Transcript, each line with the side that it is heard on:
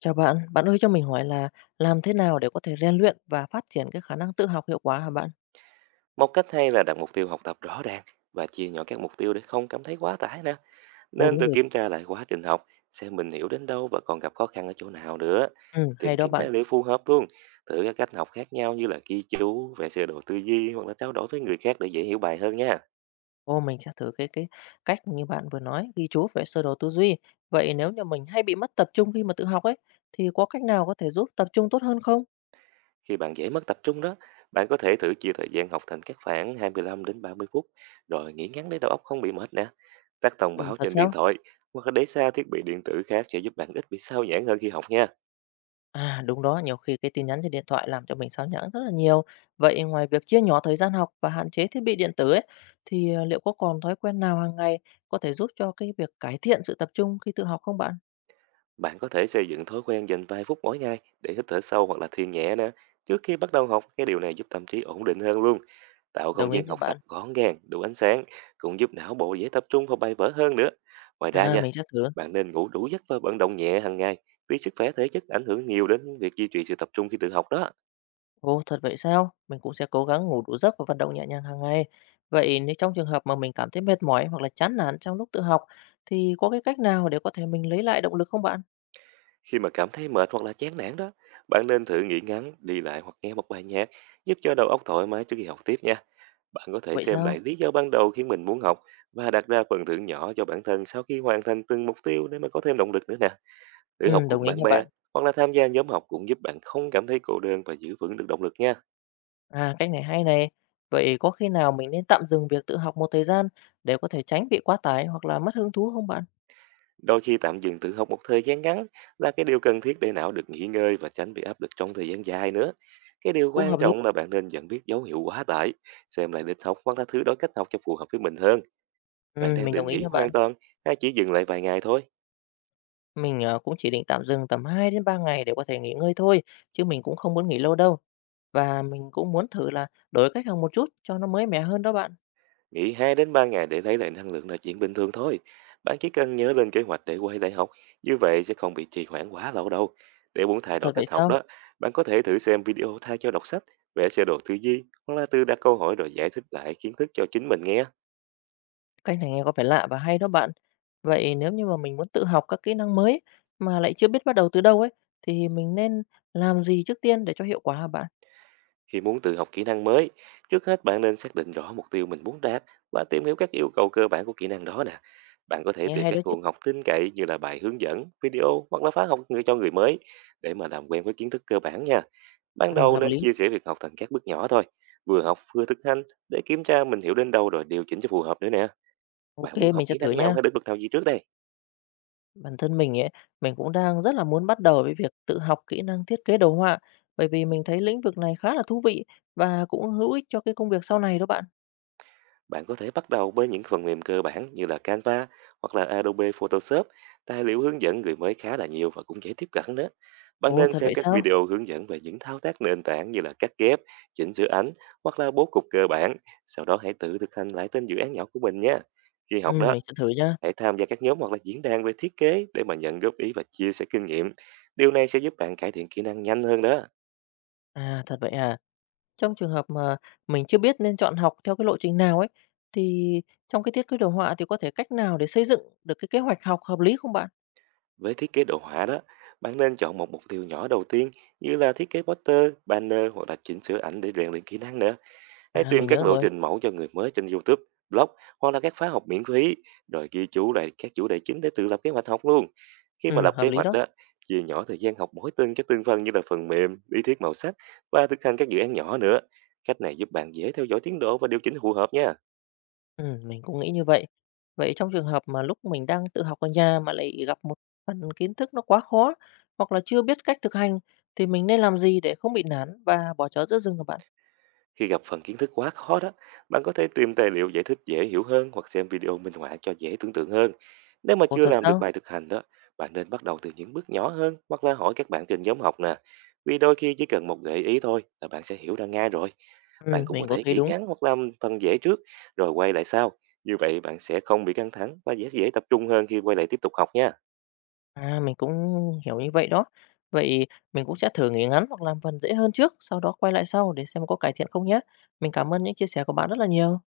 left: Chào bạn, bạn ơi cho mình hỏi là làm thế nào để có thể rèn luyện và phát triển cái khả năng tự học hiệu quả hả bạn?
right: Một cách hay là đặt mục tiêu học tập rõ ràng và chia nhỏ các mục tiêu để không cảm thấy quá tải nè.
left: Ồ
right: Nên
left: đúng
right: tự
left: rồi.
right: kiểm tra lại quá trình học, xem mình hiểu đến đâu và còn gặp khó khăn ở chỗ nào nữa.
left: Ừ, hay
right: Tìm
left: đó
right: kiếm
left: bạn.
right: tài liệu phù hợp luôn. Thử các cách học khác nhau như là ghi chú, vẽ sơ đồ tư duy hoặc là trao đổi với người khác để dễ hiểu bài hơn nha.
left: Ô mình sẽ thử cái cách như bạn vừa nói, ghi chú về sơ đồ tư duy. Vậy nếu như mình hay bị mất tập trung khi mà tự học ấy thì có cách nào có thể giúp tập trung tốt hơn không?
right: Khi bạn dễ mất tập trung đó, bạn có thể thử chia thời gian học thành các khoảng 25 đến 30 phút, rồi nghỉ ngắn để đầu óc không bị mệt nè. Tắt thông
left: Ừ,
right: báo
left: thật
right: trên điện
left: sao?
right: thoại hoặc là để xa thiết bị điện tử khác sẽ giúp bạn ít bị sao nhãng hơn khi học nha.
left: À đúng đó, nhiều khi cái tin nhắn trên điện thoại làm cho mình sao nhãng rất là nhiều. Vậy ngoài việc chia nhỏ thời gian học và hạn chế thiết bị điện tử ấy thì liệu có còn thói quen nào hàng ngày có thể giúp cho cái việc cải thiện sự tập trung khi tự học không bạn?
right: Bạn có thể xây dựng thói quen dành vài phút mỗi ngày để hít thở sâu hoặc là thiền nhẹ nè. Trước khi bắt đầu học, cái điều này giúp tâm trí ổn định hơn luôn, tạo
left: Đồng
right: không
left: ý
right: gian
left: nha
right: học
left: bạn.
right: tập gọn gàng, đủ ánh sáng, cũng giúp não bộ dễ tập trung vào bài vở hơn nữa. Ngoài ra
left: À,
right: nha,
left: mình sẽ thử.
right: bạn nên ngủ đủ giấc và vận động nhẹ hàng ngày, vì sức khỏe thể chất ảnh hưởng nhiều đến việc duy trì sự tập trung khi tự học đó.
left: Ồ, thật vậy sao? Mình cũng sẽ cố gắng ngủ đủ giấc và vận động nhẹ nhàng hàng ngày. Vậy nếu trong trường hợp mà mình cảm thấy mệt mỏi hoặc là chán nản trong lúc tự học thì có cái cách nào để có thể mình lấy lại động lực không bạn?
right: Khi mà cảm thấy mệt hoặc là chán nản đó, bạn nên thử nghỉ ngắn, đi lại hoặc nghe một bài nhạc, giúp cho đầu óc thoải mái trước khi học tiếp nha. Bạn có thể
left: Vậy
right: xem
left: sao?
right: lại lý do ban đầu khiến mình muốn học và đặt ra phần thưởng nhỏ cho bản thân sau khi hoàn thành từng mục tiêu để mà có thêm động lực nữa nè. Thử
left: Ừ,
right: học
left: đồng
right: cùng
left: ý
right: bạn
left: nha
right: bè
left: bạn.
right: hoặc là tham gia nhóm học cũng giúp bạn không cảm thấy cô đơn và giữ vững được động lực nha.
left: À, cách này hay này. Vậy có khi nào mình nên tạm dừng việc tự học một thời gian để có thể tránh bị quá tải hoặc là mất hứng thú không bạn?
right: Đôi khi tạm dừng tự học một thời gian ngắn là cái điều cần thiết để não được nghỉ ngơi và tránh bị áp lực trong thời gian dài nữa. Cái điều
left: Cũng hợp
right: quan
left: lý.
right: trọng là bạn nên nhận biết dấu hiệu quá tải, xem lại lịch học hoặc là thứ đổi cách học cho phù hợp với mình hơn.
left: Ừ,
right: Bạn đang
left: mình đồng
right: định
left: ý
right: nghỉ
left: nha bạn.
right: hoàn toàn hay chỉ dừng lại vài ngày thôi?
left: Mình, cũng chỉ định tạm dừng tầm 2 đến 3 ngày để có thể nghỉ ngơi thôi, chứ mình cũng không muốn nghỉ lâu đâu. Và mình cũng muốn thử là đổi cách học một chút cho nó mới mẻ hơn đó bạn.
right: Nghỉ 2 đến 3 ngày để lấy lại năng lượng là chuyện bình thường thôi. Bạn chỉ cần nhớ lên kế hoạch để quay lại học, như vậy sẽ không bị trì hoãn quá lâu đâu. Để muốn thay đổi
left: Thật vậy
right: cách học
left: sao?
right: đó, bạn có thể thử xem video thay cho đọc sách, vẽ sơ đồ tư duy, hoặc là tự đặt câu hỏi rồi giải thích lại kiến thức cho chính mình nghe.
left: Cách này nghe có vẻ lạ và hay đó bạn. Vậy nếu như mà mình muốn tự học các kỹ năng mới mà lại chưa biết bắt đầu từ đâu ấy, thì mình nên làm gì trước tiên để cho hiệu quả hả bạn?
right: Khi muốn tự học kỹ năng mới, trước hết bạn nên xác định rõ mục tiêu mình muốn đạt và tìm hiểu các yêu cầu cơ bản của kỹ năng đó nè. Bạn có thể
left: Nghe
right: tìm
left: hay đó
right: các
left: chứ.
right: nguồn học tin cậy như là bài hướng dẫn, video hoặc là khóa học người cho người mới để mà làm quen với kiến thức cơ bản nha. Ban đầu
left: Hợp
right: nên
left: lý.
right: chia sẻ việc học thành các bước nhỏ thôi, vừa học vừa thực hành để kiểm tra mình hiểu đến đâu rồi điều chỉnh cho phù hợp nữa nè.
left: Ok,
right: Bạn muốn học
left: mình sẽ
right: kỹ
left: thử
right: năng nào
left: nha.
right: hay lĩnh vực nào gì trước đây?
left: Bản thân mình ấy, mình cũng đang rất là muốn bắt đầu với việc tự học kỹ năng thiết kế đồ họa, bởi vì mình thấy lĩnh vực này khá là thú vị và cũng hữu ích cho cái công việc sau này đó bạn.
right: Bạn có thể bắt đầu với những phần mềm cơ bản như là Canva hoặc là Adobe Photoshop. Tài liệu hướng dẫn người mới khá là nhiều và cũng dễ tiếp cận nữa. Bạn
left: Ồ,
right: nên
left: thật
right: xem
left: vậy
right: các
left: sao?
right: video hướng dẫn về những thao tác nền tảng như là cắt ghép, chỉnh sửa ảnh hoặc là bố cục cơ bản. Sau đó hãy tự thực hành lại tên dự án nhỏ của mình nhé. Khi
left: Ừ,
right: học đó,
left: mình sẽ thử nha.
right: hãy tham gia các nhóm hoặc là diễn đàn về thiết kế để mà nhận góp ý và chia sẻ kinh nghiệm. Điều này sẽ giúp bạn cải thiện kỹ năng nhanh hơn đó.
left: À, thật vậy à. Trong trường hợp mà mình chưa biết nên chọn học theo cái lộ trình nào ấy, thì trong cái thiết kế đồ họa thì có thể cách nào để xây dựng được cái kế hoạch học hợp lý không bạn?
right: Với thiết kế đồ họa đó, bạn nên chọn một mục tiêu nhỏ đầu tiên như là thiết kế poster, banner hoặc là chỉnh sửa ảnh để rèn luyện kỹ năng nữa. Hãy
left: À,
right: tìm
left: mình
right: các
left: nhớ
right: lộ
left: rồi.
right: trình mẫu cho người mới trên YouTube, blog hoặc là các khóa học miễn phí, rồi ghi chú lại các chủ đề chính để tự lập kế hoạch học luôn. Khi mà
left: Ừ,
right: lập
left: hợp
right: kế
left: lý
right: hoạch
left: đó.
right: đó, chia nhỏ thời gian học mỗi tuần cho từng phần như là phần mềm, lý thuyết màu sắc và thực hành các dự án nhỏ nữa. Cách này giúp bạn dễ theo dõi tiến độ và điều chỉnh phù hợp nha.
left: Mình cũng nghĩ như vậy. Vậy trong trường hợp mà lúc mình đang tự học ở nhà mà lại gặp một phần kiến thức nó quá khó hoặc là chưa biết cách thực hành thì mình nên làm gì để không bị nản và bỏ chó giữa rừng hả bạn?
right: Khi gặp phần kiến thức quá khó đó, bạn có thể tìm tài liệu giải thích dễ hiểu hơn hoặc xem video minh họa cho dễ tưởng tượng hơn. Nếu mà
left: Ồ,
right: chưa
left: thật
right: làm được
left: sao?
right: bài thực hành đó, bạn nên bắt đầu từ những bước nhỏ hơn hoặc là hỏi các bạn trên nhóm học nè. Vì đôi khi chỉ cần một gợi ý thôi là bạn sẽ hiểu ra ngay rồi. Bạn cũng có
left: Mình cũng
right: thể
left: thấy
right: nghĩ
left: đúng.
right: ngắn hoặc làm phần dễ trước rồi quay lại sau. Như vậy bạn sẽ không bị căng thẳng và dễ dễ tập trung hơn khi quay lại tiếp tục học nha.
left: À, mình cũng hiểu như vậy đó. Vậy mình cũng sẽ thử nghỉ ngắn hoặc làm phần dễ hơn trước, sau đó quay lại sau để xem có cải thiện không nhé. Mình cảm ơn những chia sẻ của bạn rất là nhiều.